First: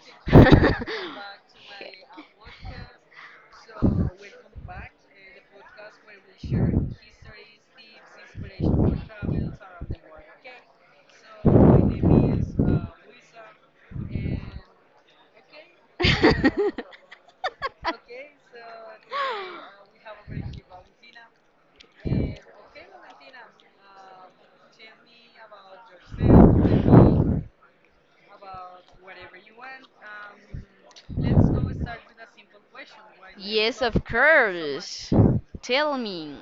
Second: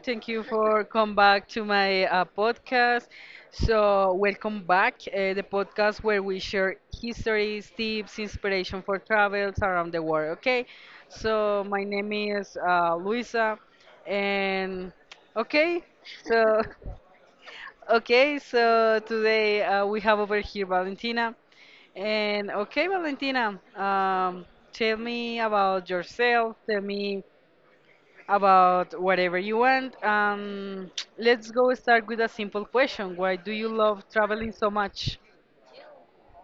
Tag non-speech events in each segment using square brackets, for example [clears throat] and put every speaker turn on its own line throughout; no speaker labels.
Thank you for come back to my podcast.
[laughs]
So, welcome back, the podcast where we share histories, tips, inspiration for travels around the world. Okay, so my name is Luisa, and okay, so [laughs] okay, so today we have over here Valentina, and okay, Valentina, tell me about yourself. Tell me about whatever you want. Let's go
So
start with a simple question. Why
[laughs]
do you
Yes,
love
of
traveling so
much? Course.
much? [laughs]
Tell me.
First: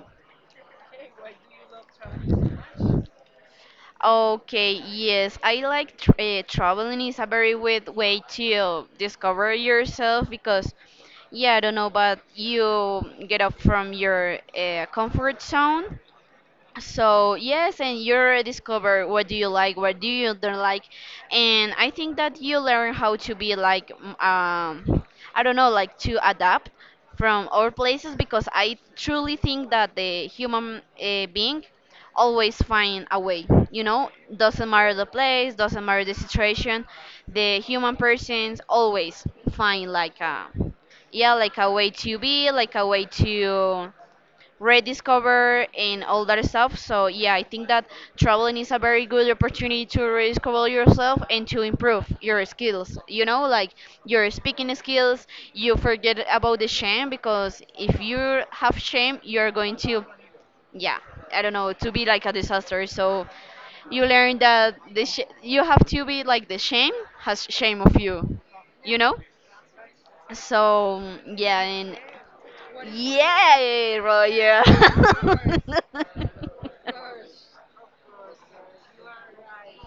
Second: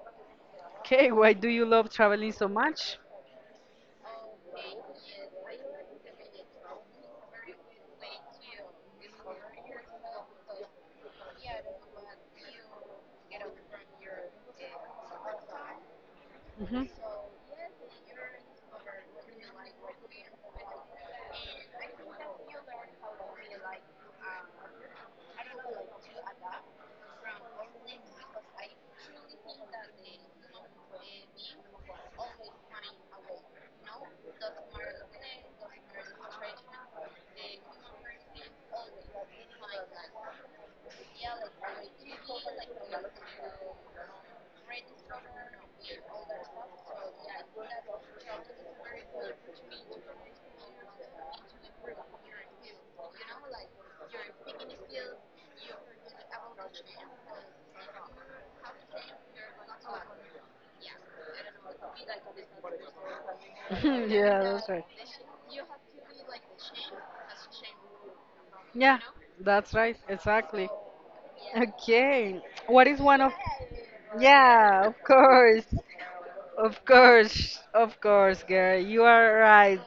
Okay, why do you love traveling so much?
Okay, yes, I like tr traveling is a very good way to discover yourself because yeah, I don't know, but you get up from your comfort zone, so yes, and you already discover what do you like, what do you don't like. And I think that you learn how to be like I don't know, like to adapt from our places, because I truly think that the human being always find a way, you know, doesn't matter the place, doesn't matter the situation, the human persons always find like a, yeah, like a way to be, like a way to rediscover and all that stuff. So yeah, I think that traveling is a very good opportunity to rediscover yourself and to improve your skills. You know, like your speaking skills, you forget about the shame, because if you have shame, you're going to, yeah, I don't know, to be like a disaster. So
[laughs]
you learn
Yeah, that's
that
right. [laughs]
you have to be like the shame has shame of you, you
Yeah,
know?
that's right. Exactly.
So yeah, and
Okay. What is one of.
Yay, Roger!
Yeah, of course. Of course. Of course, girl. You are right.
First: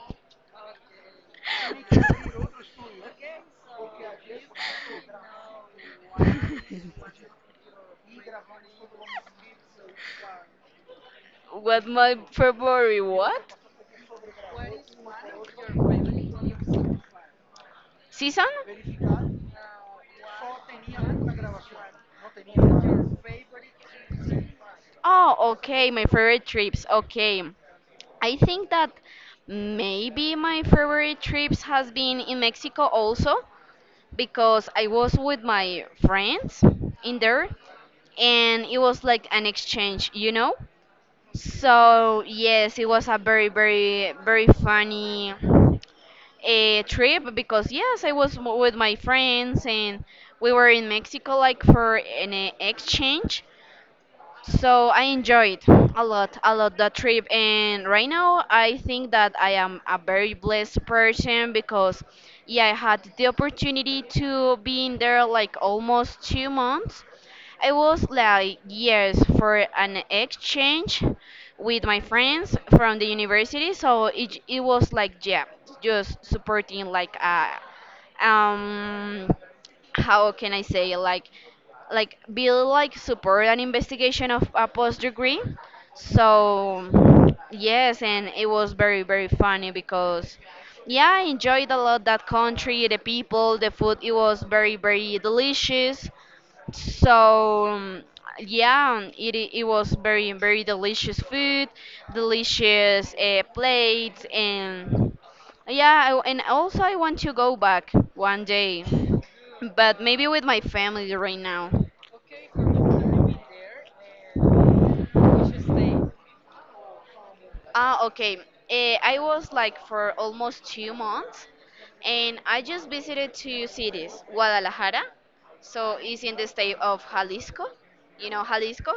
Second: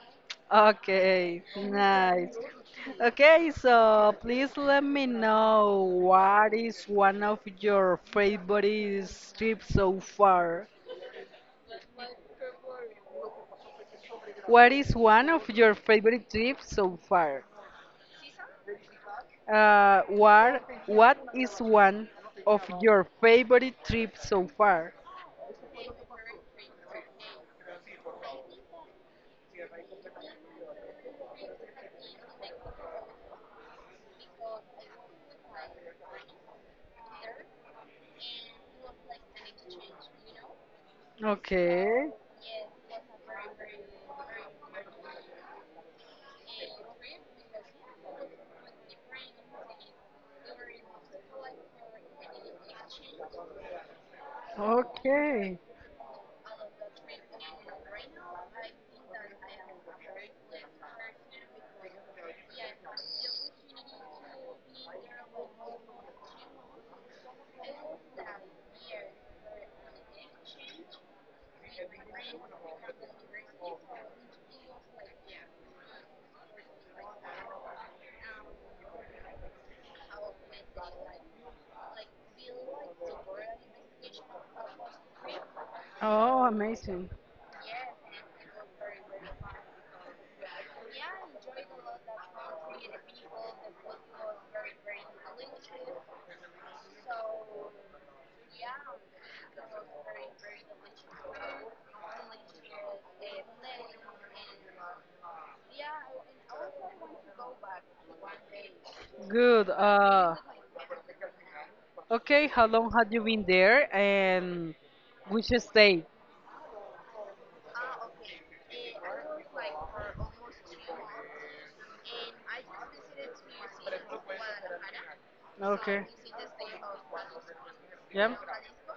Okay, nice. Okay, so please let me know what is one of your favorite trips so far?
What my February what?
What is one of your favorite trips so far?
Season?
What is one of your favorite trips so far?
Oh, okay, my favorite trips. Okay. I think that maybe my favorite trips has been in Mexico also, because I was with my friends in there, and it was like an exchange, you know?
Okay,
So yes, it was a very funny a trip, because yes, I was with my friends, and we were in Mexico like for an exchange, so I enjoyed
okay.
a lot the trip. And right now I think that I am a very blessed person because, yeah, I had the opportunity to be in there like almost 2 months. It was like years for an exchange with my friends from the university, so it was like, yeah, just supporting like um how can I say, like Bill, like support an investigation of a post degree.
Oh,
So
amazing.
yes, and it was very very funny because yeah, I enjoyed a lot that country, the people, the food. It was very very delicious. So yeah, it was very very delicious food, delicious plates. And yeah, I, and also I want to go back one day,
Good.
but maybe
Uh,
with my family right now.
okay, how long had you been there and which state?
Ah, okay. Eh, I was like for almost 2 months, and I just visited two cities, Guadalajara, so
Okay.
it's in the state of Jalisco. You
Yeah.
know Jalisco?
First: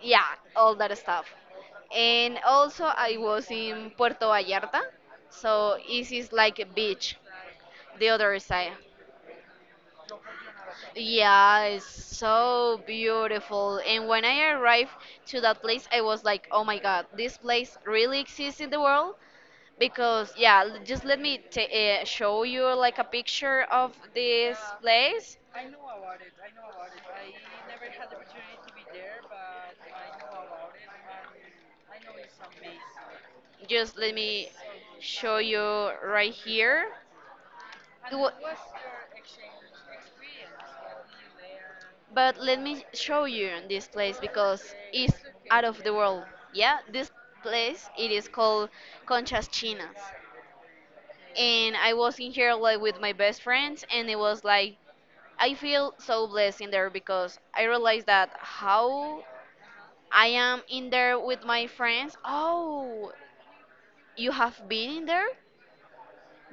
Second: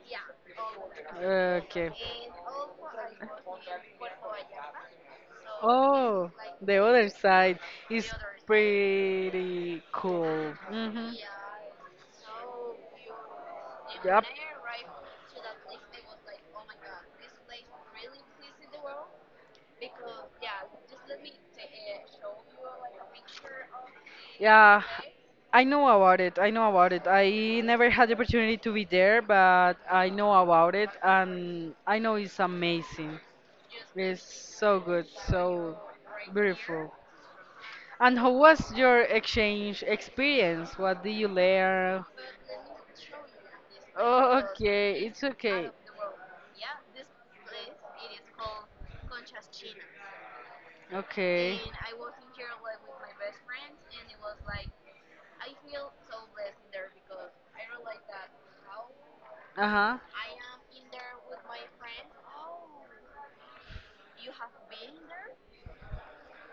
Yeah, all that stuff.
Okay.
And also I was in Puerto Vallarta, so it
Oh,
is like a
the other
beach,
side is
the other side.
pretty cool. Yeah.
Yeah, it's so beautiful. And when
Yep.
I arrived to that place, I was like, oh my god, this place really exists in the world? Because yeah, just let me ta show you like a picture of this
Yeah,
place.
I know about it. I know about it. I never had the opportunity to be there, but I know about it, and I know it's amazing.
Just let
It's
me
so good,
show
so
you right here.
beautiful.
It
And how
wa-
was your exchange experience? What did you learn?
but let me show you this place, because
Okay,
it's
it's
out
okay.
of the world. Yeah, this place it is called Conchas Chinas,
Okay.
and I was in here like with my best friends, and it was like I feel so blessed in there, because I realized that how
Uh huh.
I am in there with my friends. Oh, you have been in there?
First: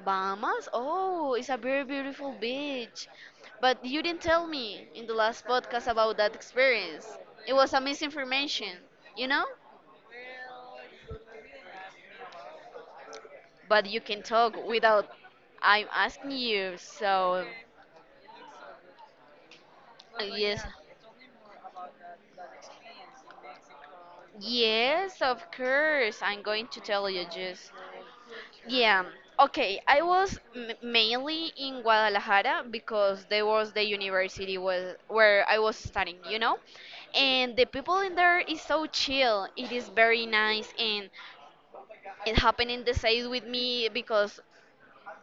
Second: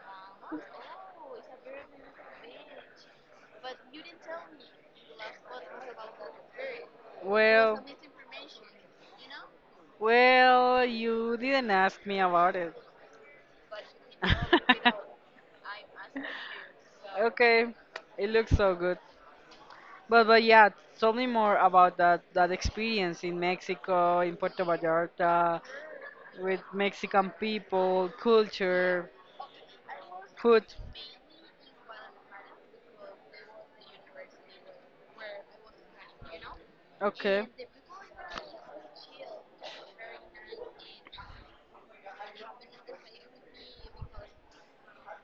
Bahamas? Oh, it's a very beautiful beach. But you didn't tell me in the last podcast about that experience. It was a
Well.
misinformation, you know?
Well, you didn't ask me about it. [laughs]
But you can talk without I'm asking you. So,
Okay, it looks so good. But
yes.
yeah, tell me more about that experience in Mexico, in Puerto
Yes, of
Vallarta,
course. I'm
with
going to tell you
Mexican
just.
people,
Yeah.
culture,
Okay, I was
food.
mainly in Guadalajara, because there was the university was where I was studying, you know?
Okay.
And the people in there is so chill. It is very nice, and it happened in the same with me, because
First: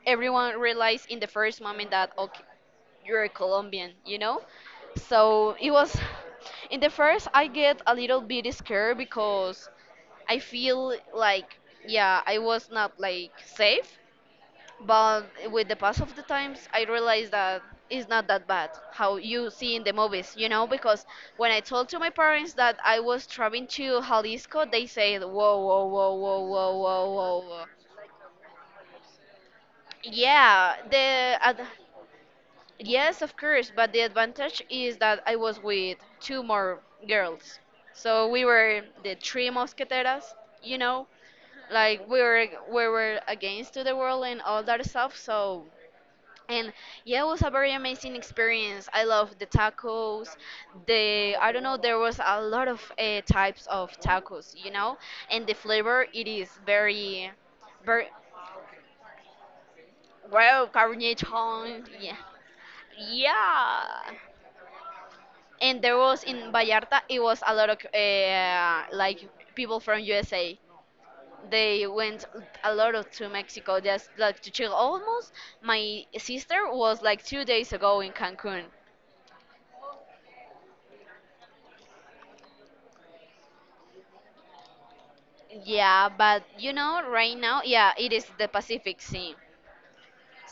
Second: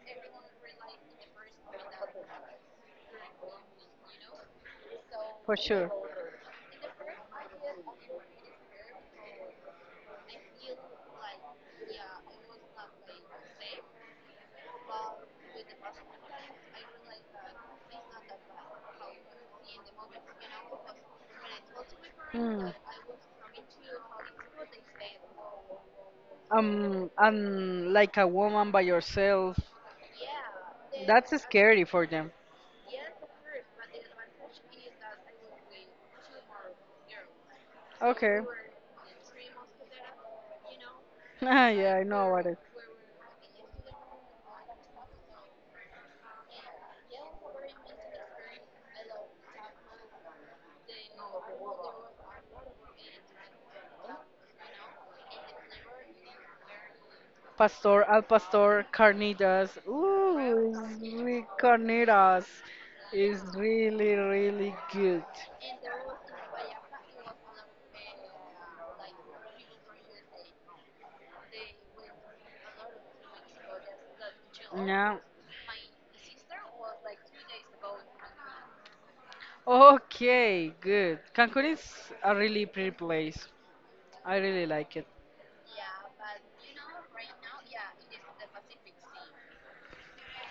everyone realized in the first moment that okay, you're a Colombian, you know? So
For
it
sure.
was in the first I get a little bit scared, because I feel like yeah, I was not like safe, but with the pass of the times I realized that it's not that bad how you see in the movies, you know, because when I told to my parents
Mm.
that I was traveling to Jalisco, they said whoa whoa whoa whoa whoa
Um,
whoa whoa whoa."
and like a woman by yourself,
Yeah,
that's scary for them.
yes, of course, but the advantage is that I was with two more girls, so
Okay.
we
[laughs]
were the three mosqueteras, you know,
Ah, yeah, I
like we
know
were
what it.
we were against to the world and all that stuff. So and yeah, it was a very amazing experience. I love the tacos. The I don't know, there was a lot of types of tacos, you know, and the flavor it is very,
Pastor,
very
al pastor, carnitas.
well
Ooh,
carnation. Yeah,
carnitas is
yeah.
really, really good.
And there was in Vallarta, it was a lot of like people from USA. They went a lot of to Mexico just like to chill.
Yeah.
Almost, my sister was like 2 days ago in Cancun.
Okay, good. Cancun is a really pretty place. I really like it.
Yeah, but you know, right now, yeah, it is the Pacific Sea.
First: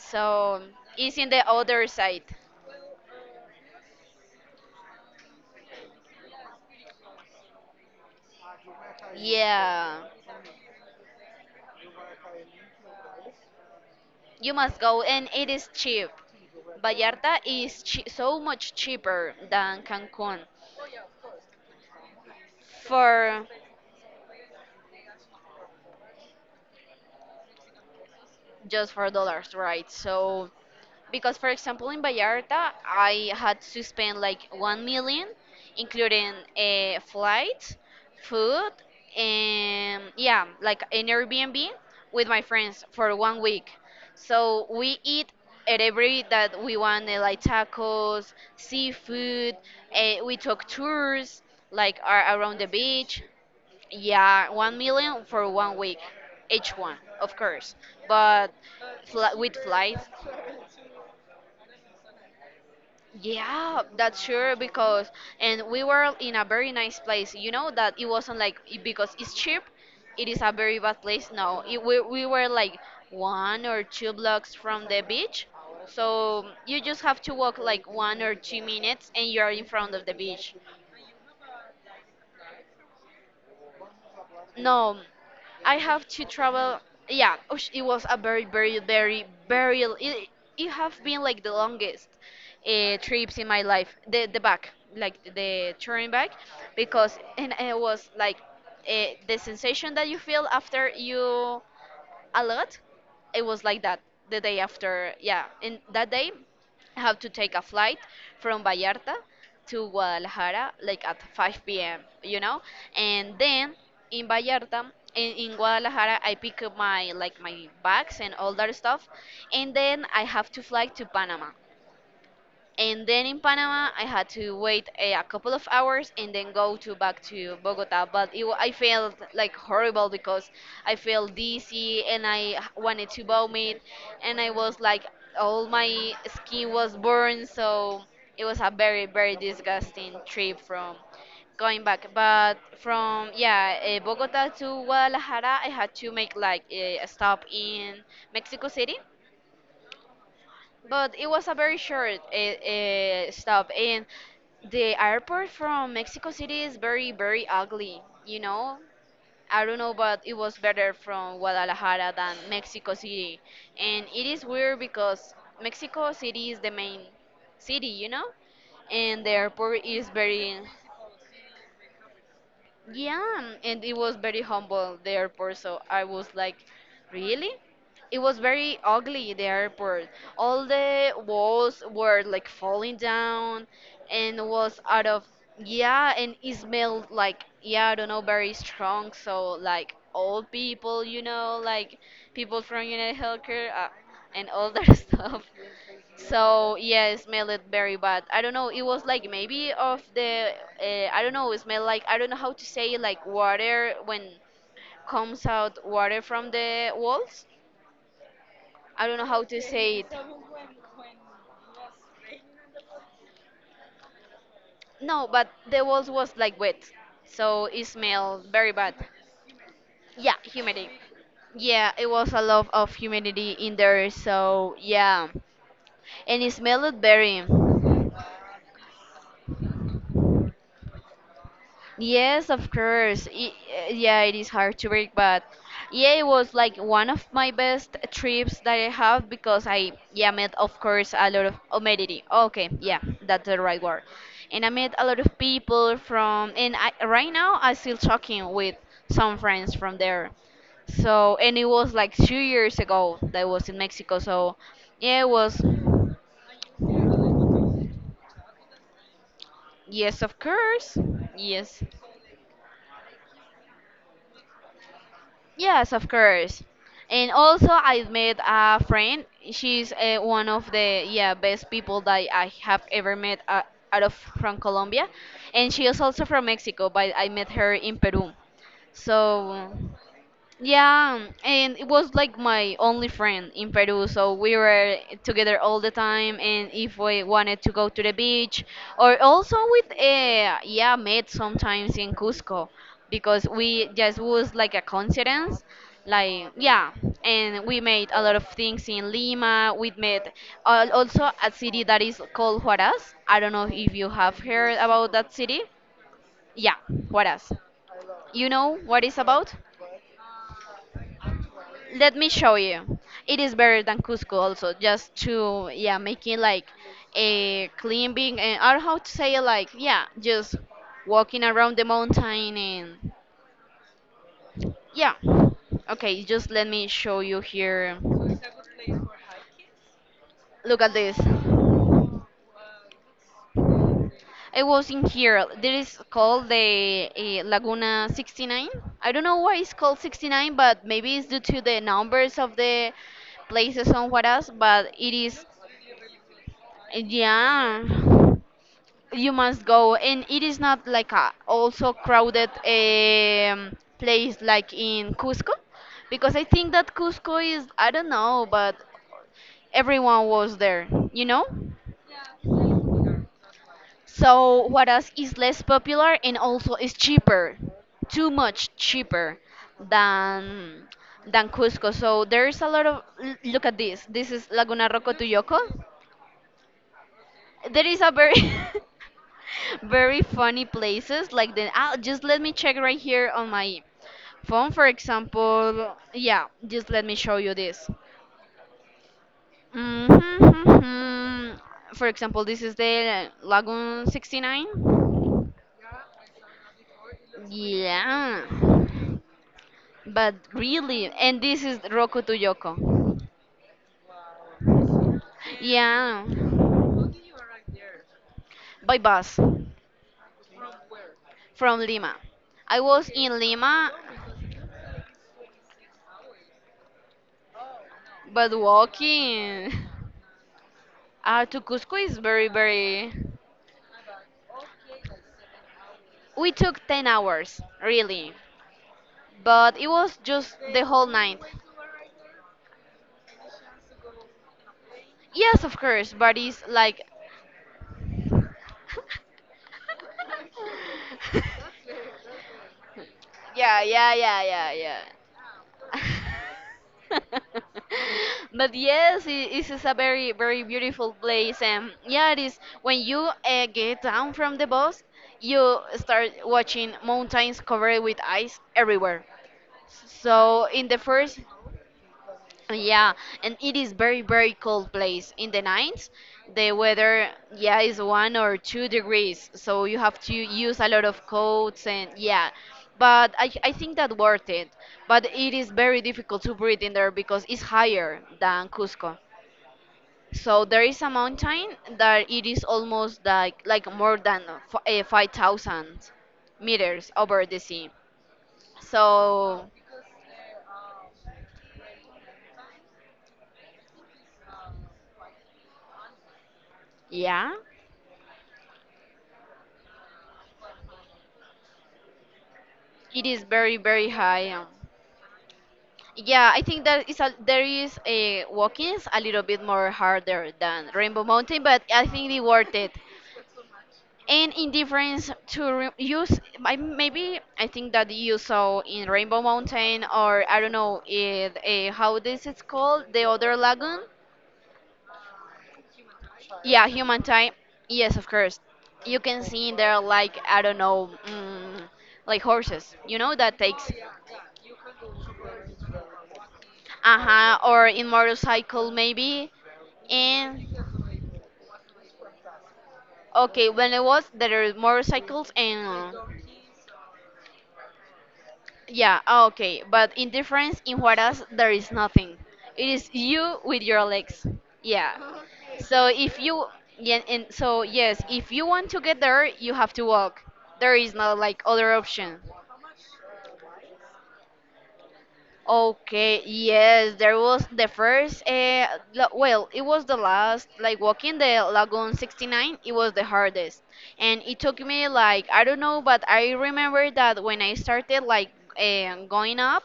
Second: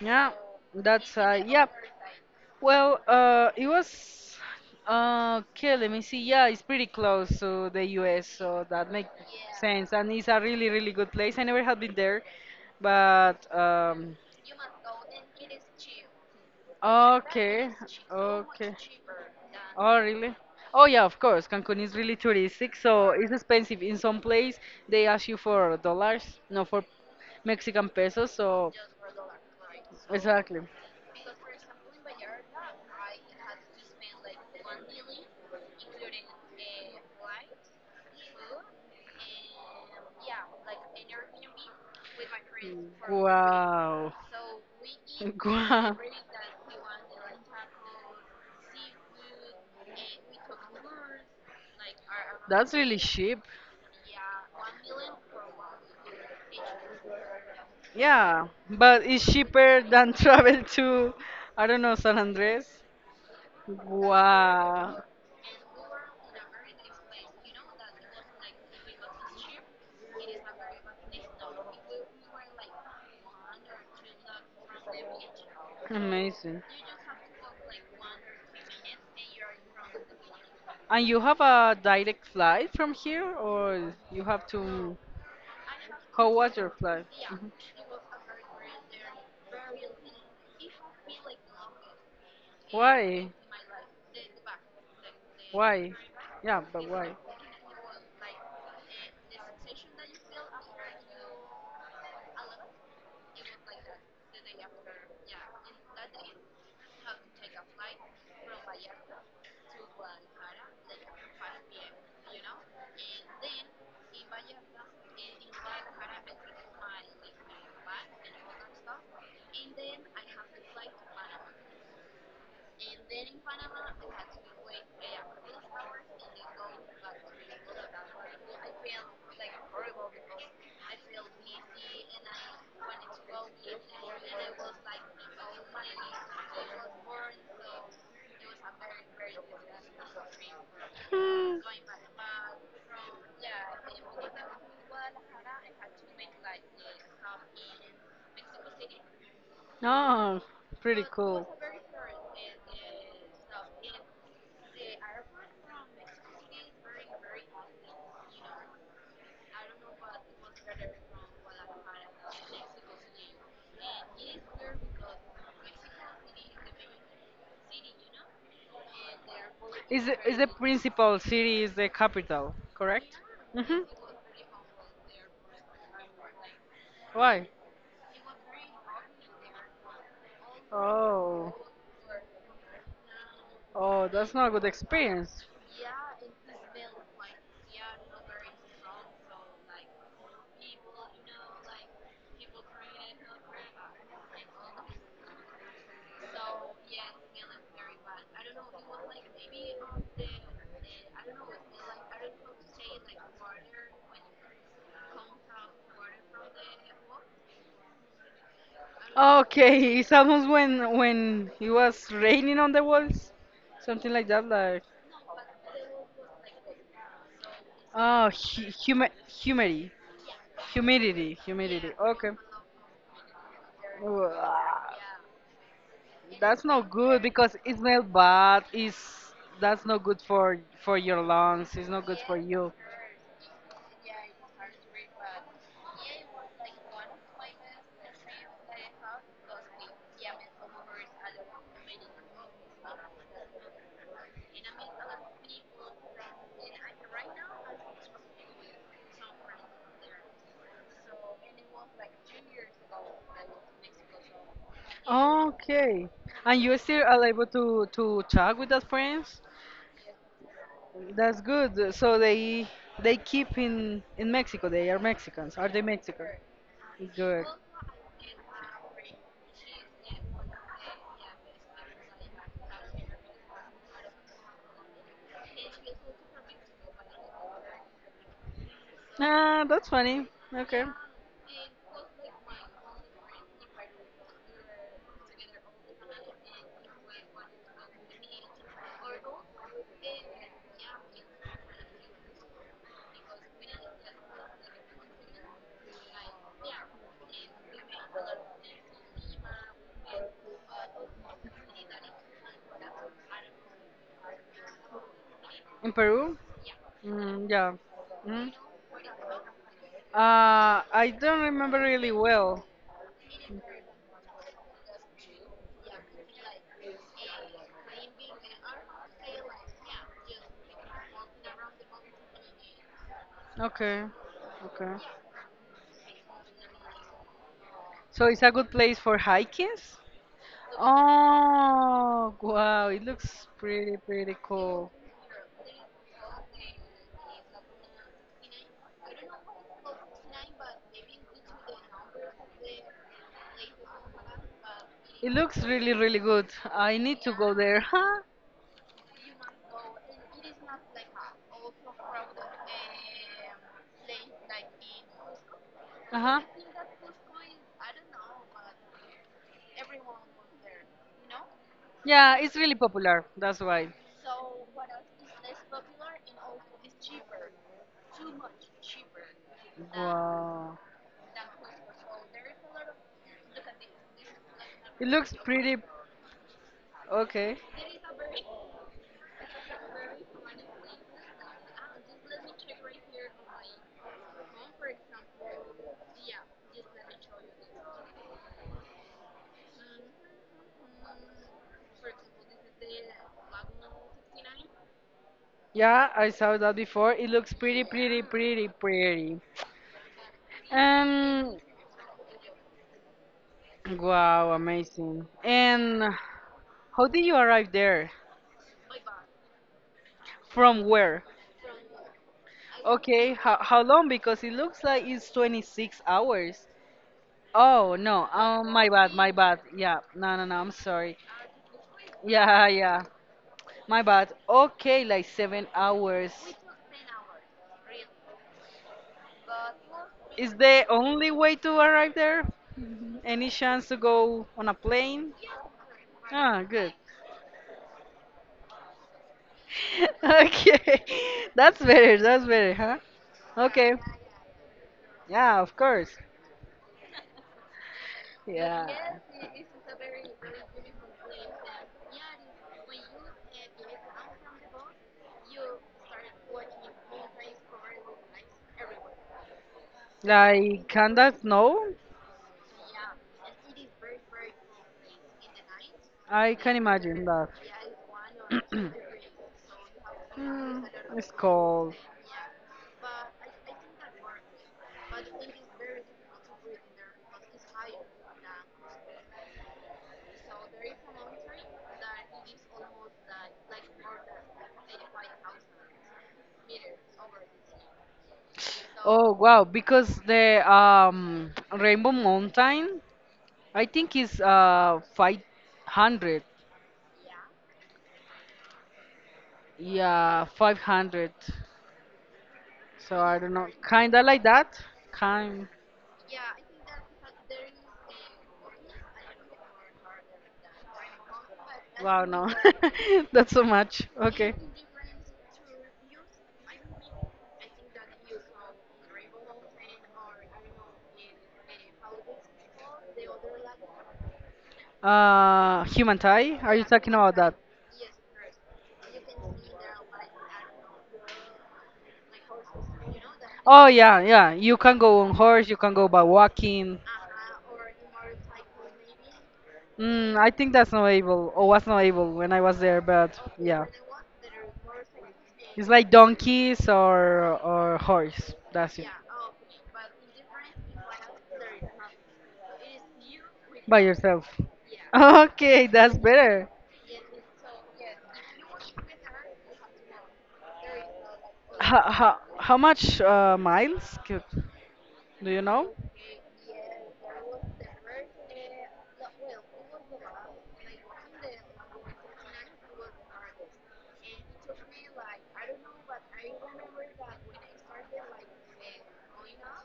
Yeah, that's
it's in the
yeah.
other side.
Well, it was okay. Let me see. Yeah, it's pretty close to the U.S., so that makes sense.
Yeah,
And it's a really, really good place. I never have been there, but
you must go, and it is cheap. Vallarta
okay,
is so
okay.
much cheaper than
Oh, really?
Cancun
Oh, yeah, of course. Cancun is really touristic, so it's
for
expensive. In some place, they ask you for dollars, not for Mexican pesos. So
just $4, right? So
exactly.
because, for example, in Vallarta, I had to spend like 1 million, including a flight, food, and yeah, like an Airbnb with my friends for 1 week.
Wow. [laughs]
So we eat at
Wow.
every that we want, eh, like tacos, seafood. We took tours like around the
That's really
beach.
cheap.
Yeah, 1 million for 1 week, each one, of course,
Yeah,
but
but it's
with
cheaper
flights.
than [laughs] travel to, I don't know, San Andres.
Yeah, that's sure
Wow.
because and we were in a very nice place. You know that it wasn't like because it's cheap, it is a very bad place. No, it, we were like one or two blocks from the beach, so
Amazing.
you just have to walk like 1 or 2 minutes and you are in front of the beach.
And you have a direct flight from here, or you have to?
No, I have to
How was your
travel.
flight?
Yeah,
Mhm.
ush, it was a very. It, it have been like the longest
Why?
trips in my life. The back, like the
Why?
touring back,
Yeah, but why?
because and it was like the sensation that you feel after you a lot. It was like that the day after.
Yeah,
Yeah,
in
in
that
that
day
day I
have
have
to
to
take
take
a
a
flight
flight
from
from
Miami
Vallarta
to
to
Guanaja,
Guadalajara like at
like five
5
years,
p.m.
you
You
know.
know,
And
and
then
then
in in
in
what? I
Vallarta. In,
think
in
my
Guadalajara, I pick up my
like
like my bags and all
back.
that stuff,
And
and
then
then I have to fly
flight to
to Panama.
Panama. And
And
then
then
in
in
Panama
Panama,
I
I
had
had
to,
to wait
yeah.
a
And
couple
then
of
going
hours and then go to
back
back
to
to
Bogota.
Bogota. But
I
I
felt
felt
like
like
horrible
horrible
because.
because
[laughs]
I felt dizzy and I wanted to vomit, and I was like all my skin was burned. So it was a very very disgusting trip from
Hmm.
going back. But from yeah Bogota to Guadalajara, I had to make like a stop in Mexico City,
Oh, pretty
but it
cool.
was a very short stop, and the airport from Mexico City is very, very ugly. You know, I don't know, but it was better from Guadalajara than Mexico City, and it is weird because Mexico City is the main city, you know, and the airport
Is
is
the, is the
very
principal city is the capital, correct?
yeah,
Hmm.
and it was very humble, the airport. So I was like,
Why?
really? It was very ugly, the airport. All the
Oh,
walls were like falling down
oh, that's
and
not a good
was out of,
experience.
yeah, and it smelled like, yeah, I don't know, very strong. So, like, old people, you know, like people from United Healthcare and all that [laughs] stuff. So yeah, it smelled very bad. I don't know. It was like maybe of the I don't know. It smelled like, I don't know how to say it, like water when comes out water from the walls. I don't know how to say
Okay, [laughs] it's
it.
almost when it was raining on the walls, something like that, like
No, but the walls was like wet, so it
oh,
smelled very bad.
humidity,
Yeah, humidity.
humidity, humidity.
Yeah, it
Okay.
was a lot of humidity in there. So
Wow.
yeah, and it
That's not
smelled
good
very.
because it smells bad. Is that's not good for your lungs. It's not good for
Yes, of
you.
course. I yeah, it is hard to break, but yeah, it was like one of my best trips that I have, because I yeah met of course a lot of humanity. Okay, yeah, that's the right word. And I met a lot of people from, and I, right now I still talking with some friends from there. So and it was like 2 years ago that I was in Mexico. So yeah, it was
Okay. And you still are able to talk with those friends?
yes, of course,
That's
yes.
good. So they keep in Mexico. They are Mexicans. Are they
Yes, of
Mexican?
course. And
Good.
also, I met a friend. She's one of the yeah best people that I have ever met out of from Colombia, and she is also from Mexico. But I met her in Peru.
Ah,
So
that's funny. Okay.
yeah, and it was like my only friend in Peru, so we were together all the time. And if we wanted to go to the beach, or also with yeah, met sometimes in Cusco because we just was like a coincidence, like yeah, and we made a lot of things in Lima. We met also a city that is called Huaraz. I don't know if you have heard about that city.
In Peru?
Yeah,
Mm,
Huaraz.
yeah.
You
Mm.
know what it's about?
I don't remember really
Let me show
well.
you. It is better than Cusco also, just to yeah, making like a clean being and or how to say it, like yeah, just walking around the mountain and
Okay. Okay.
yeah. Okay, just let me show you here.
So it's a good place for hikings?
Look at this.
Oh, wow. It looks pretty, pretty
It was
cool.
in here. This is called the Laguna 69. I don't know why it's called 69, but maybe it's due to the numbers of the places somewhere else, but it
It
is
looks really, really good. I need to go
yeah,
there. [laughs]
you must go, and it is not like a also crowded place like in Cusco,
Huh?
because
Uh-huh.
I think that Cusco is I don't know, but everyone was there, you know.
Yeah, it's really popular. That's why.
So what else is less popular and also is cheaper, too much cheaper
Wow.
than than Cusco. So there's a lot of look at this. This is Laguna
It looks
Rocotuyoco.
pretty. Okay.
There is a very [laughs] very funny places like just let me check right here on my phone, for example. Yeah, just let me show you this. hmm for example, this is the lagoon 69.
Yeah, I saw that before. It looks pretty, pretty,
Yeah,
pretty, pretty.
but really. And
Um.
this is roku yoko.
Wow, amazing. And
Yeah.
how did you arrive there?
By bus.
From where?
From Lima. I was
Okay.
in
How
Lima.
long? Because it looks like it's 26 hours. Oh no.
But
My bad. My bad.
walking
Yeah. No. No. No. I'm sorry.
[laughs] to Cusco is very,
Yeah. Yeah.
very.
My bad. Okay, like 7 hours.
We took 10 hours, really. But it was
Is
just
the
the whole
only
night.
way to arrive there? Any chance to go on a plane?
Yes, of course, but it's
Ah, good.
like.
[laughs] Okay, [laughs] that's
[laughs]
better. That's better, huh?
Yeah,
Okay.
yeah, yeah, yeah, yeah.
Yeah, of course.
[laughs] But
Yeah.
yes, it is a very, very beautiful place. And yeah, it is when you get down from the bus, you start watching mountains covered with ice everywhere. So in
Like,
the
can
first,
that snow?
yeah, and it is very very cold place in the nights.
I
The
can imagine
weather,
that.
yeah, is one or two
[clears throat]
degrees, so you have to use
Mm,
a lot of
it's
coats
cold.
and yeah. But I think that worth it. But it is very difficult to breathe in there because it's higher than Cusco. So there is a mountain that it is almost like more than f 5,000 meters over the sea.
Oh wow,
So
because the Rainbow Mountain, I think is 500.
yeah,
Yeah, 500. So
it
I
is
don't know,
very very
kinda like
high.
that. Kind.
Yeah, I think that is a, there is a walkings a little bit more harder than Rainbow Mountain, but I
Wow,
think they
no,
worth it.
[laughs] that's so much. Okay.
And in difference to re- use, I- maybe I think that you saw in Rainbow Mountain, or I don't know if, how this is called, the other lagoon.
Human tie? Are you
Yeah,
talking
human
about
time.
that?
Yes, of course. You can see in there like I don't know, like horses. You know that
Oh
takes.
yeah, yeah. You can go on horse. You can go by walking.
Uh huh. Or in motorcycle maybe.
I
And
think that's not able, or was not able when I was there, but
okay,
yeah.
when it was there are motorcycles
It's like
and
donkeys or horse. That's it.
yeah, oh, okay. But in difference in Juarez there is nothing. It is you with
By
your legs.
yourself. [laughs]
Yeah.
Okay,
So
that's
if you
better.
Yeah, and so yes, if you want to get there, you have to walk. There is no like other
How, how,
option.
how much miles do you know
Okay, yes, there was the first, la- well, it was the last, like walking the Lagoon 69, it was the hardest. And it took me like, I don't know, but I remember that when I started like going up,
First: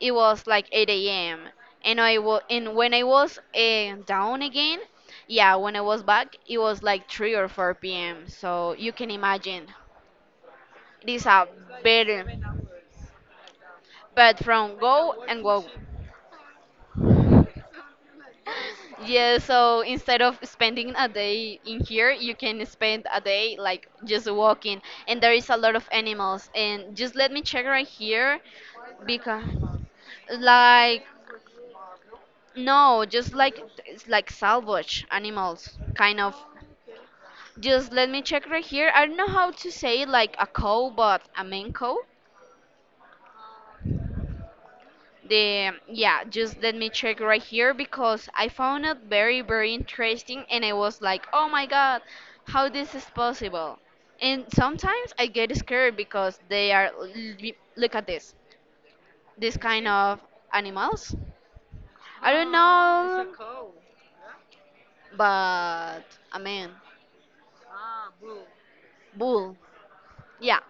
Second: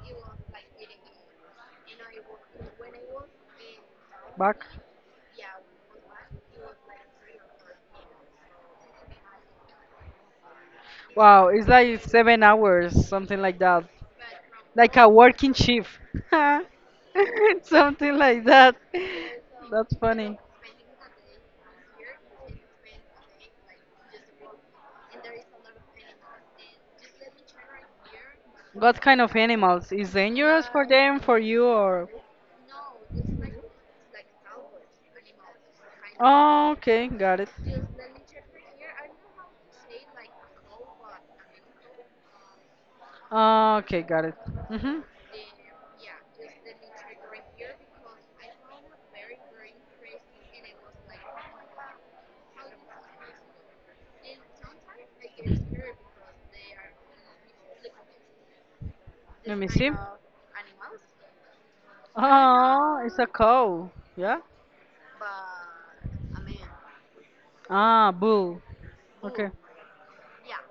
it was like 8 a.m. And when I was down
back?
again, yeah, when I was back, it was like 3 or 4 p.m. So you can imagine, it is a
Wow, it's like
better,
7 hours, something like that.
but from
Like a
go and
working
go.
shift. [laughs] Something like that.
Yeah, so
That's
instead of
funny.
spending a day in here, you can spend a day like just walking, and there is a lot of animals. And just let me check right here
What kind of
because,
animals is dangerous for
like,
them, for you, or?
no, just like it's like salvage animals, kind of.
Oh, okay, got it.
Just let me check right here. I don't know how to say it, like a cow, but a main cow.
Oh, okay, got it. Mm-hmm.
The Yeah, just let me check right here because I found it very very interesting and I was like, "Oh my god, how this is possible?" And sometimes I get scared because they are look at this. This
Let me
kind
see.
of animals. I don't
Oh, it's a
know,
cow. Yeah.
but I mean,
Ah, bull. Okay.
bull. Yeah.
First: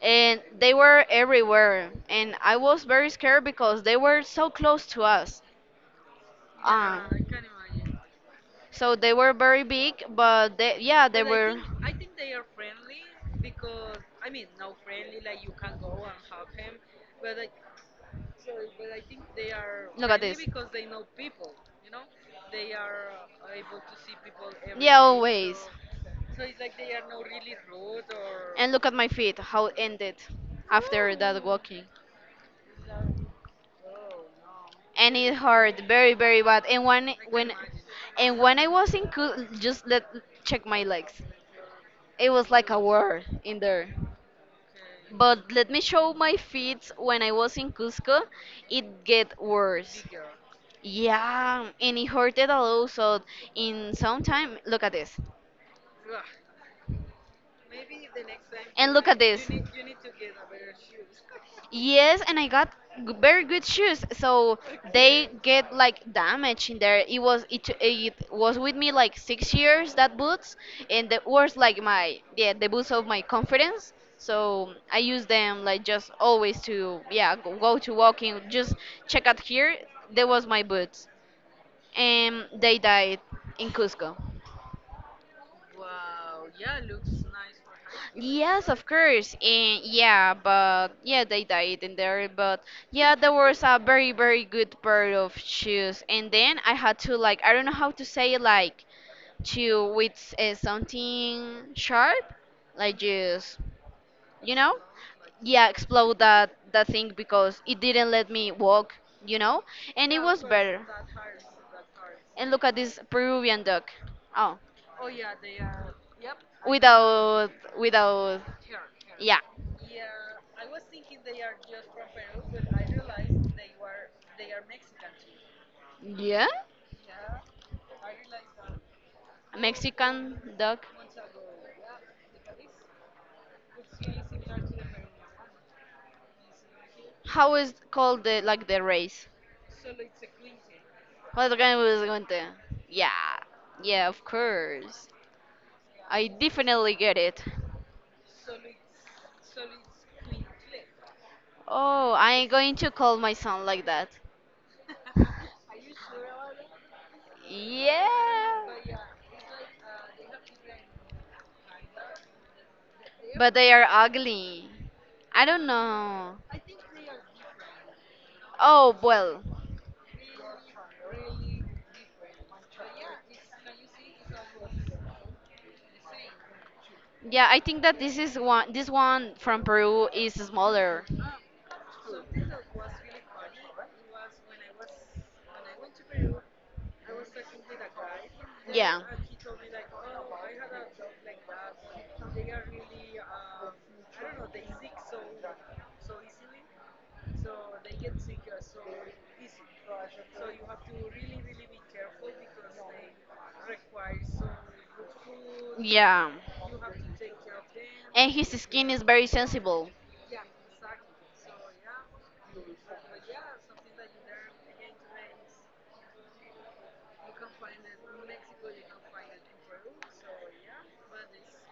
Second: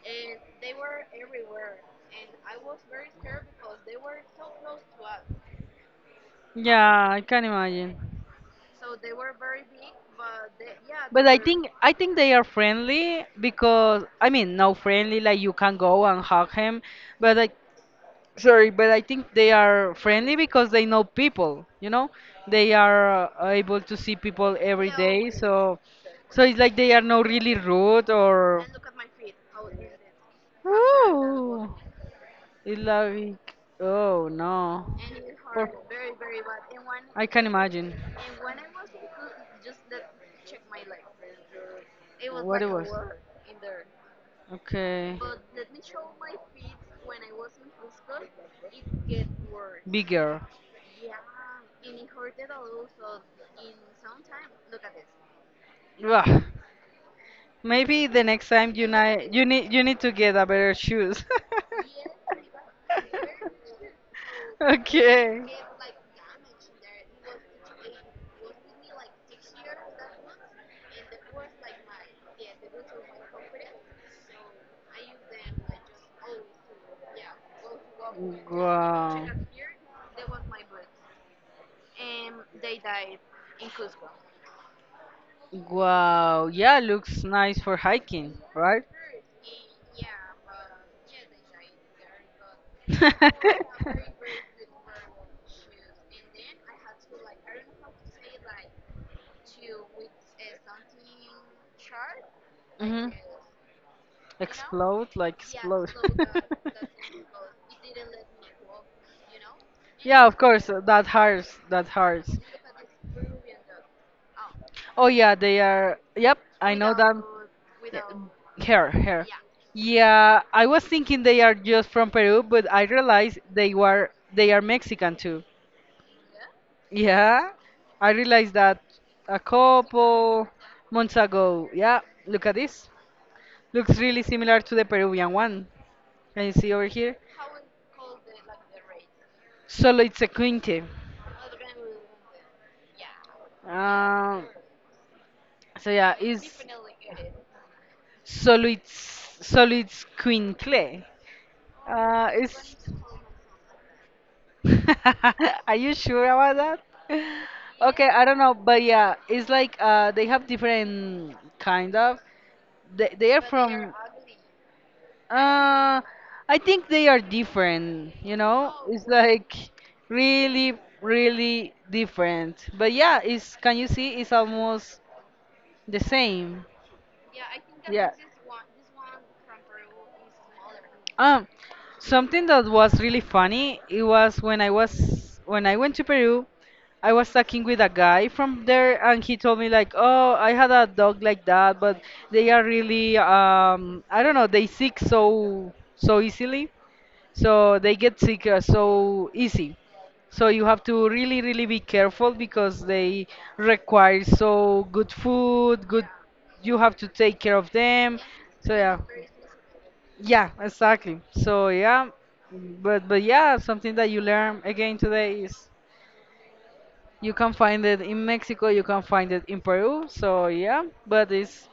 And they were everywhere and I was very scared because they were so close to us.
Yeah,
Um
I can imagine.
So they were very big, but they, yeah,
But I think they are friendly because I mean no friendly like you can go and hug him, but I sorry, but I think they are friendly because they know people, you know? They are able to see people every day, okay. So it's like they are not really rude or
and look at my feet, how it ended
is.
that. Oh,
Ooh,
walking.
it's like oh no.
And it
Poor-
hurt very, very bad. And when I
I can imagine
and when I was in cool, just let check my legs. It was
what it
like a
was.
war in there.
Okay.
But let me show my feeds when I was in Cusco. It get worse.
Bigger.
Yeah, and it hurted a lot. So in some time, look at this.
Ugh. Maybe the next time you
And look at
need you
this.
need you need to get a better shoes. [laughs]
Yes, and I got very good shoes. So they
Okay.
get like damaged in there. It was with me like 6 years that boots, and that was like my yeah the boots of my confidence. So I use them like just always to yeah go to walking. Just
Wow.
check out here. There was my boots, and they died in Cusco.
Wow, yeah, looks nice for hiking,
Yes,
right?
of course. And yeah, but yeah, they died in there. But yeah, there was
[laughs]
a very, very good pair of shoes. And then I had to like, I don't know how to say it, like to with something sharp, like
hmm
just, you know,
Explode, like
yeah,
explode.
explode
[laughs]
that thing because it didn't let me walk, you know. And it
Yeah, of
was
course,
better.
that hurts, that hurts.
And look at this Peruvian dog. Oh,
Oh yeah, they are. Yep, I know them.
without
Yeah.
without,
Hair, hair.
yeah,
Yeah, I was thinking they are just from Peru, but I realized they are Mexican.
yeah.
Yeah, I realized that a
Mexican
couple
dog.
months ago. Yeah, look at this. Looks really similar to the Peruvian one. Can you see over here?
How is called the like the race?
Solo it's a quinte.
What kind was going to? Yeah, yeah, of
Um,
course.
so yeah,
I definitely get it.
it's quincle.
Oh,
Uh,
I'm
it's.
going to call my son like that.
[laughs] Are you sure about that? Okay, I don't know, but
Yeah,
yeah, it's like they have different kind of. They are
but they are
from.
ugly. I don't
Uh,
know.
I think they are different, you know?
Oh
It's
well.
like really, really different. But yeah, it's can you see it's almost the same.
Yeah, I
I
think
think that,
that
yeah,
this
this
is
is one.
one.
This
This
one
one
from
from
Peru
Peru is
is
smaller.
smaller. Something that was really funny, it was when I went to Peru, I was talking with a guy from
Yeah.
there and he told me like, "Oh, I had a dog like that, but they are really I don't know, they sick so easily." So they get sick so easy, so you have to really really be careful because they require so good food good
Yeah.
you have to take care of them.
And his
So
skin
yeah,
is very sensible.
yeah, exactly, so yeah. But yeah, something that you learn again today is you can find it in Mexico, you can find it in Peru. So yeah, but it's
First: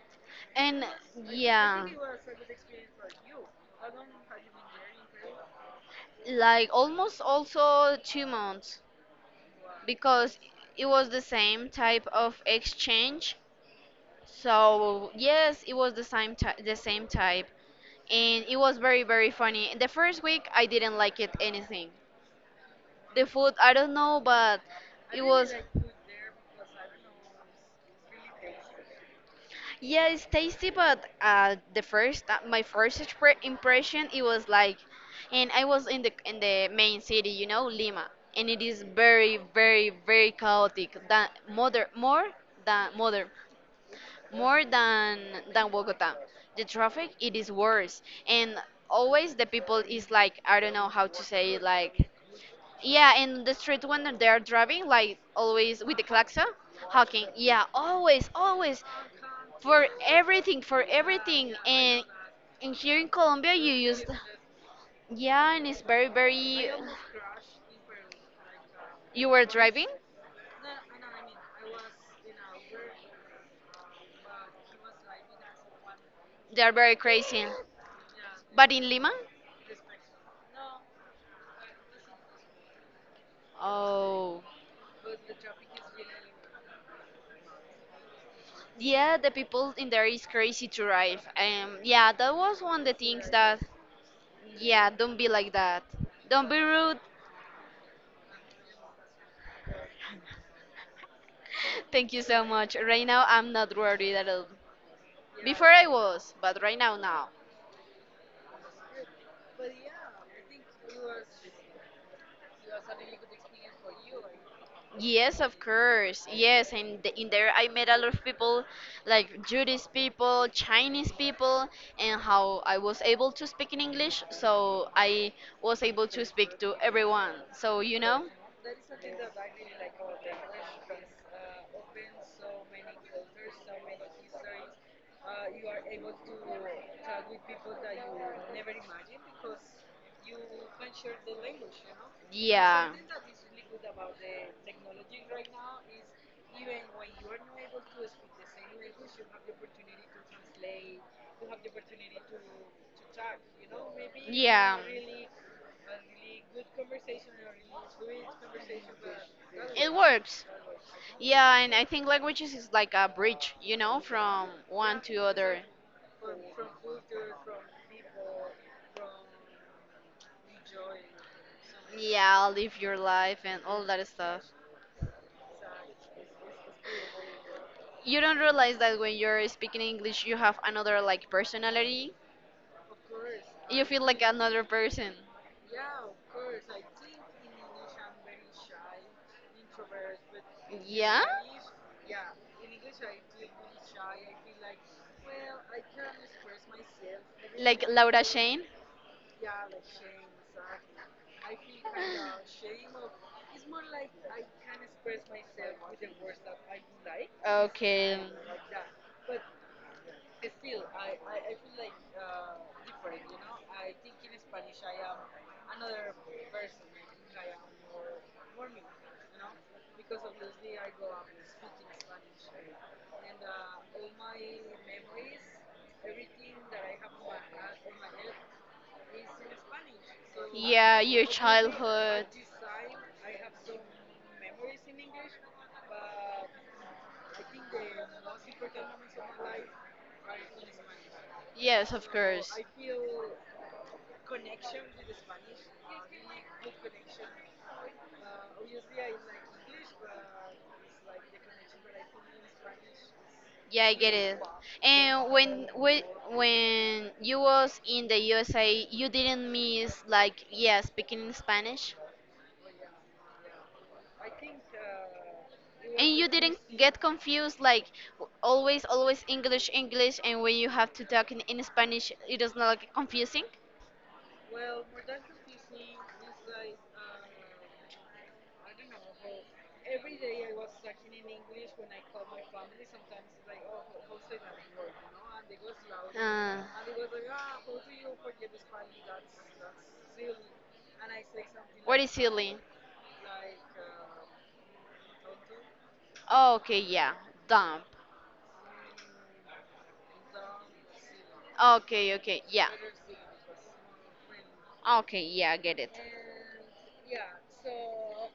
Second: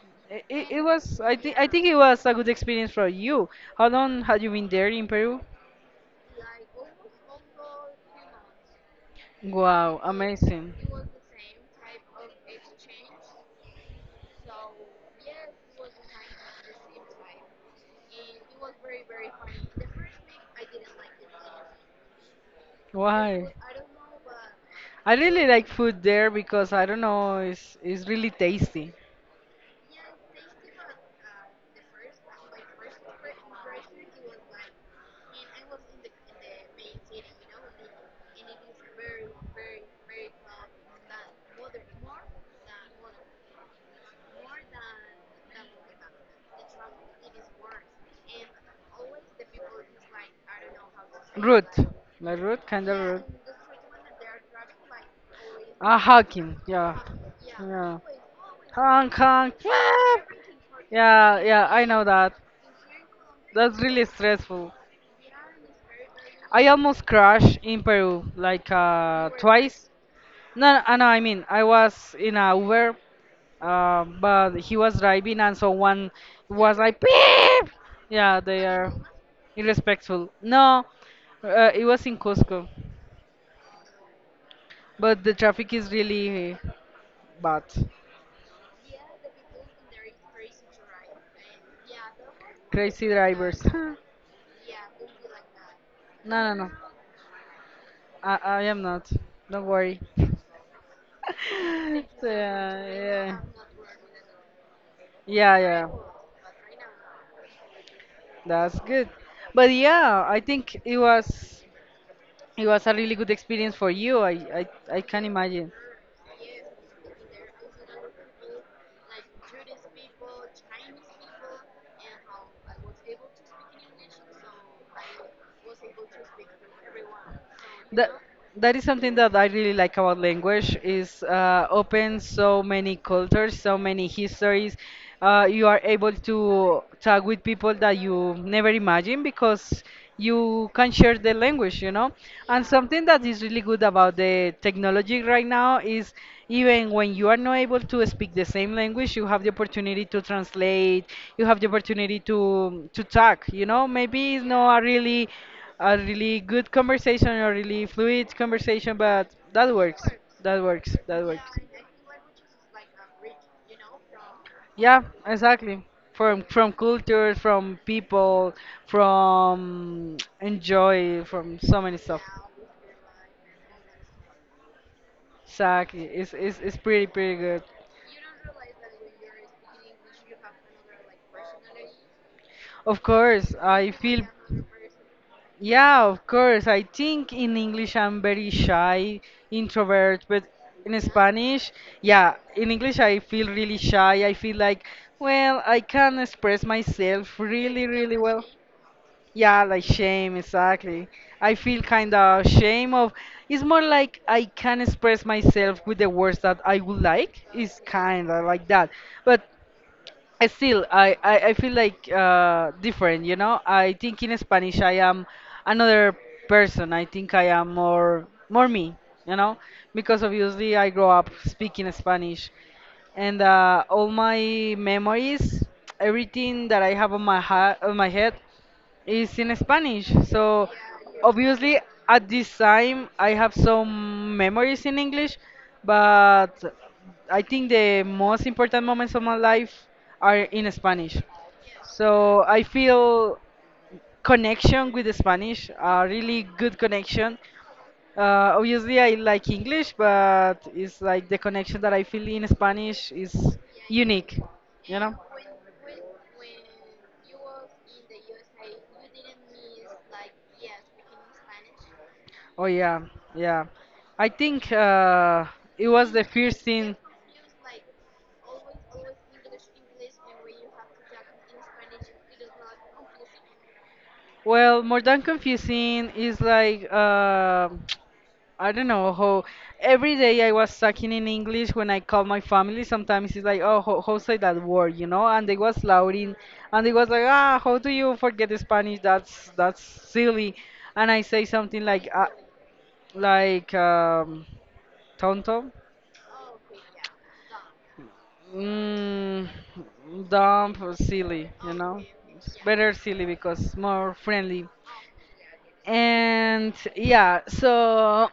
it, it
And
was, i think i
yeah,
think it was a good experience for you. How long had you been there in Peru?
like almost also 2 months,
Wow,
because
amazing.
it was the same type of exchange. So yes, it was the same type, and it was very very funny. The first week I didn't like it anything. The
Why?
food I don't know, but
I
it
really
was.
like food there because I don't know, it's really tasty.
Yeah, it's tasty, but the first my first expre- impression it was like, and I was in the main city, you know, Lima, and it is very very very chaotic than mother more than mother more than Bogota. The traffic it is worse, and always the people is like I don't know how to say it,
Rude,
like
like rude, kind of
yeah,
rude.
in the street when they are driving, like always with
Ah,
the klaxon,
hacking, yeah,
honking. Yeah,
yeah.
always, always,
Hong Kong. [laughs]
for
Yeah,
everything, for
yeah.
everything.
Yeah, I
And,
know that.
and here in Colombia, you
That's
use,
really stressful.
yeah, and it's very,
I
very.
almost crashed in Peru, like
You were driving?
twice. No, no, no, I mean, I was in a Uber. But he was driving and someone
They are
was
very
like,
crazy.
beep! Yeah, they
But in
are
Lima?
irrespectful. No, it was in Cusco,
Oh.
but the traffic is really bad.
Yeah, the people in there is crazy to drive. Yeah, that was one of the
Crazy
things that,
drivers. [laughs] No,
yeah, don't be like that. Don't
no,
be
no.
rude.
I am not. Don't worry.
[laughs] Thank
[laughs]
you
So,
so much.
yeah,
Right now,
yeah,
I'm not worried at all.
yeah,
Before I
yeah.
was, but right now, now.
That's good. But yeah, I think it was a really good experience for you. I can
Yes, of
imagine.
course. Yes, and in there I met a lot of people, like Jewish people, Chinese people, and how I was able to speak in English, so I was able to speak to everyone. So, you
That
know,
that is something that I really like about language is opens so many cultures, so many histories. You are able to talk with people that you never imagined because you can share the language, you know. And
yeah.
something that is really good about the technology right now is even when you are not able to speak the same language, you have the opportunity to translate, you have the opportunity to talk, you know. Maybe it's
Yeah.
not a really good conversation or really fluid conversation, but that
It
works.
works.
That works. That works.
Yeah, and I think languages is like a bridge, you know, from one
Yeah,
to other.
exactly. From culture, from people, from [tsk] enjoy, from so many stuff.
Yeah, live your life and all that stuff.
Exactly. It's pretty pretty good.
You don't realize that when you're speaking English, you have another like personality.
Of course,
You
I
feel like
feel,
another person.
yeah, of course. I think in English I'm very shy, introvert, but in
Yeah?
Spanish, yeah, in English I feel really shy. I feel like, well, I can express myself
Like
really, really
Laura
well.
Shane?
Yeah, like shame, exactly. I feel kind of shame of. It's more like I can express myself with the words that I would like. It's
Okay.
kind of like that, but I still I feel like different. You know, I think in Spanish I am another person. I think I am more me. You know, because obviously I grow up speaking Spanish, and all my memories, everything that I have on my heart, on my head, is in Spanish. So
Yeah, your
obviously,
childhood.
at this time, I have some memories in English, but I think the most important moments of my life are in Spanish.
Yes, of
So
course.
I feel connection with the Spanish, a really good connection, obviously, I like English, but it's like the connection that I feel in Spanish is
Yeah, I get it.
unique, you know?
And when you was in the USA, you didn't miss like yeah, speaking in Spanish,
Oh, yeah, yeah. I think it
and
was
you
the
didn't
first thing.
get confused like always English, and when you have to talk in Spanish, it is not like confusing.
Well, more than confusing is like. I don't know how every day I was sucking in English when I call my family. Sometimes it's like, oh, how say that word, you know? And they was louding,
Uh,
and they was like, ah, how do you forget Spanish? That's silly. And I say something like, tonto,
Okay, yeah. Dump.
mm, dumb, or silly, you know?
Okay, okay,
It's
yeah.
better silly because more friendly.
Okay, yeah, I get it.
And yeah, so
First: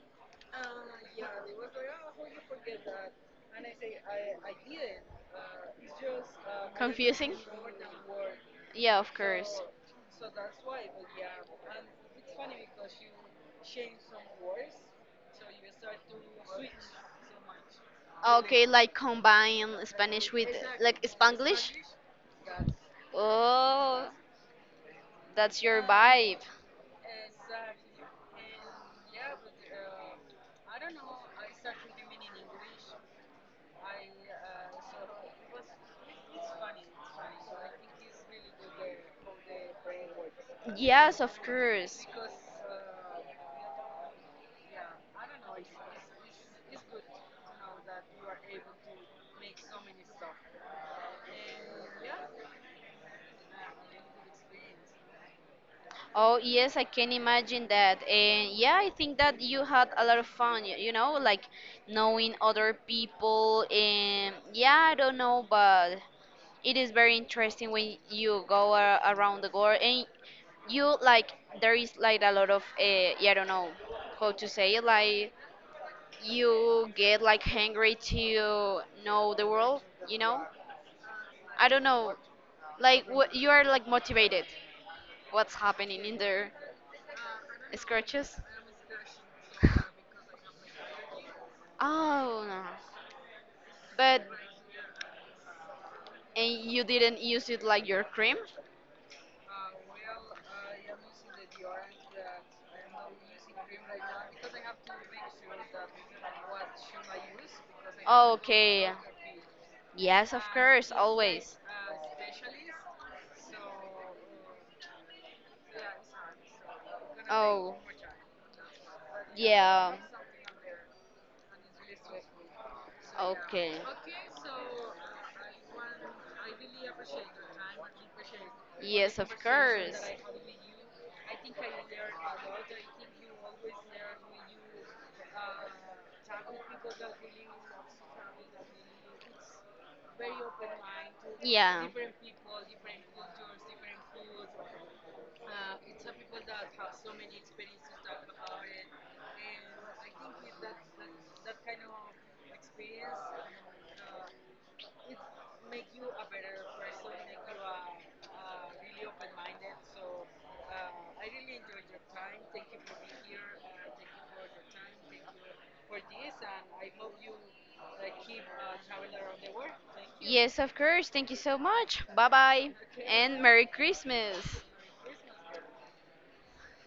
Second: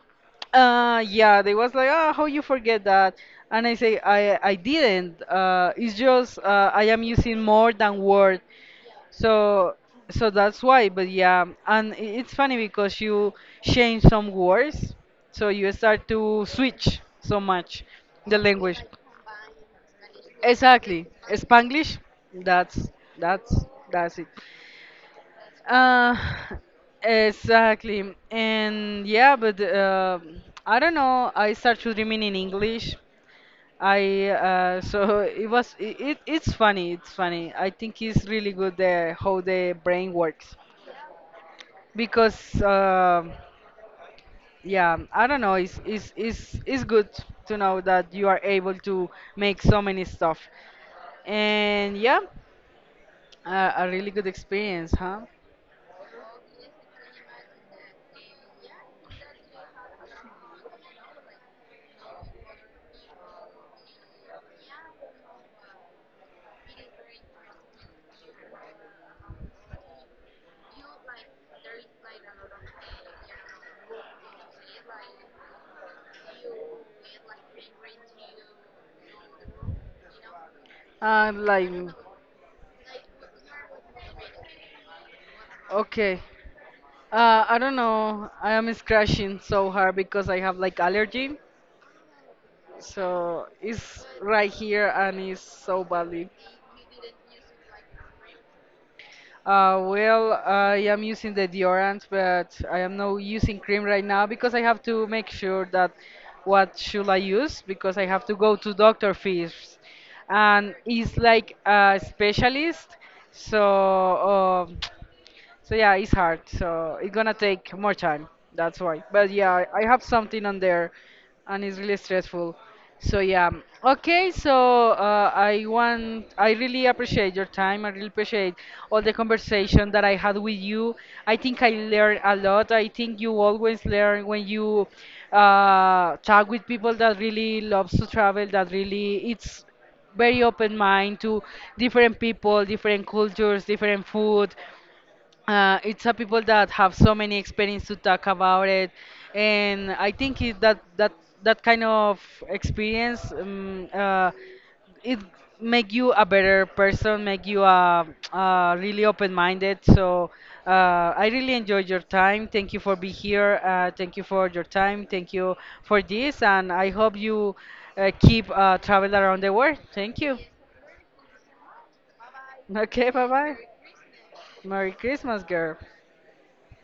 yeah, they was like, "Ah, how you forget that?" And I say, I didn't. It's just I am using more than word.
Yeah, of
So so that's why, but yeah, and it's funny because you change some words, so you start to switch so much the
next,
language.
like combine like,
Exactly. Spanglish, that's that's
oh,
that's it.
that's your
Uh,
vibe.
exactly. And yeah, but I don't know. I start to dreaming in English. I [laughs] so it was it, it's funny. It's funny. I think it's really good the how the brain works
Yes, of course.
because yeah, I don't know. It's good to know that you are able to make so many stuff. And yeah, a really good experience, huh?
Oh, yes, I can imagine that. And yeah, I think that you had a lot of fun, you know, like knowing other people. And yeah, I don't know, but it is very interesting when you go a around the world and you like, there is like a lot of, yeah, I don't know how to say it, like you get like hungry to know the world, you know?
Uh,
I
like,
don't know. Like what you are like motivated. What's happening in
okay,
the
I don't know.
scratches?
I am scratching so hard because I have like allergy.
Oh no.
So it's
But
right here and it's so badly.
and you didn't use it like your cream?
Well, I am using the deodorant, but I am not using cream right now because I have to make sure that what should I use because I have to go to
Okay.
doctor first,
Yes, of
and
course,
it's like
always.
a specialist. So um So yeah, it's hard. So it's gonna
Oh,
take more time. That's why. But yeah, I
yeah.
have something on there, and it's really stressful. So yeah.
Okay.
Okay. So I want. I really appreciate your time. I really appreciate all the
Yes, of
conversation
course.
that I had with you. I think I learned a lot. I think you always learn when you talk with people that really loves to travel. That really it's very open mind to
Yeah.
different people, different cultures, different food it's a people that have so many experience to talk about it, and I think it, that that kind of experience it make you a better person, make you a really open-minded. So uh, I really enjoyed your time. Thank you for being here. Thank you for your time. Thank you for this, and I hope you keep travel around the world. Thank you. [laughs]
Yes, of course. Thank you so much. Bye bye.
Okay, bye
And
bye.
Merry Christmas.
Merry Christmas, girl.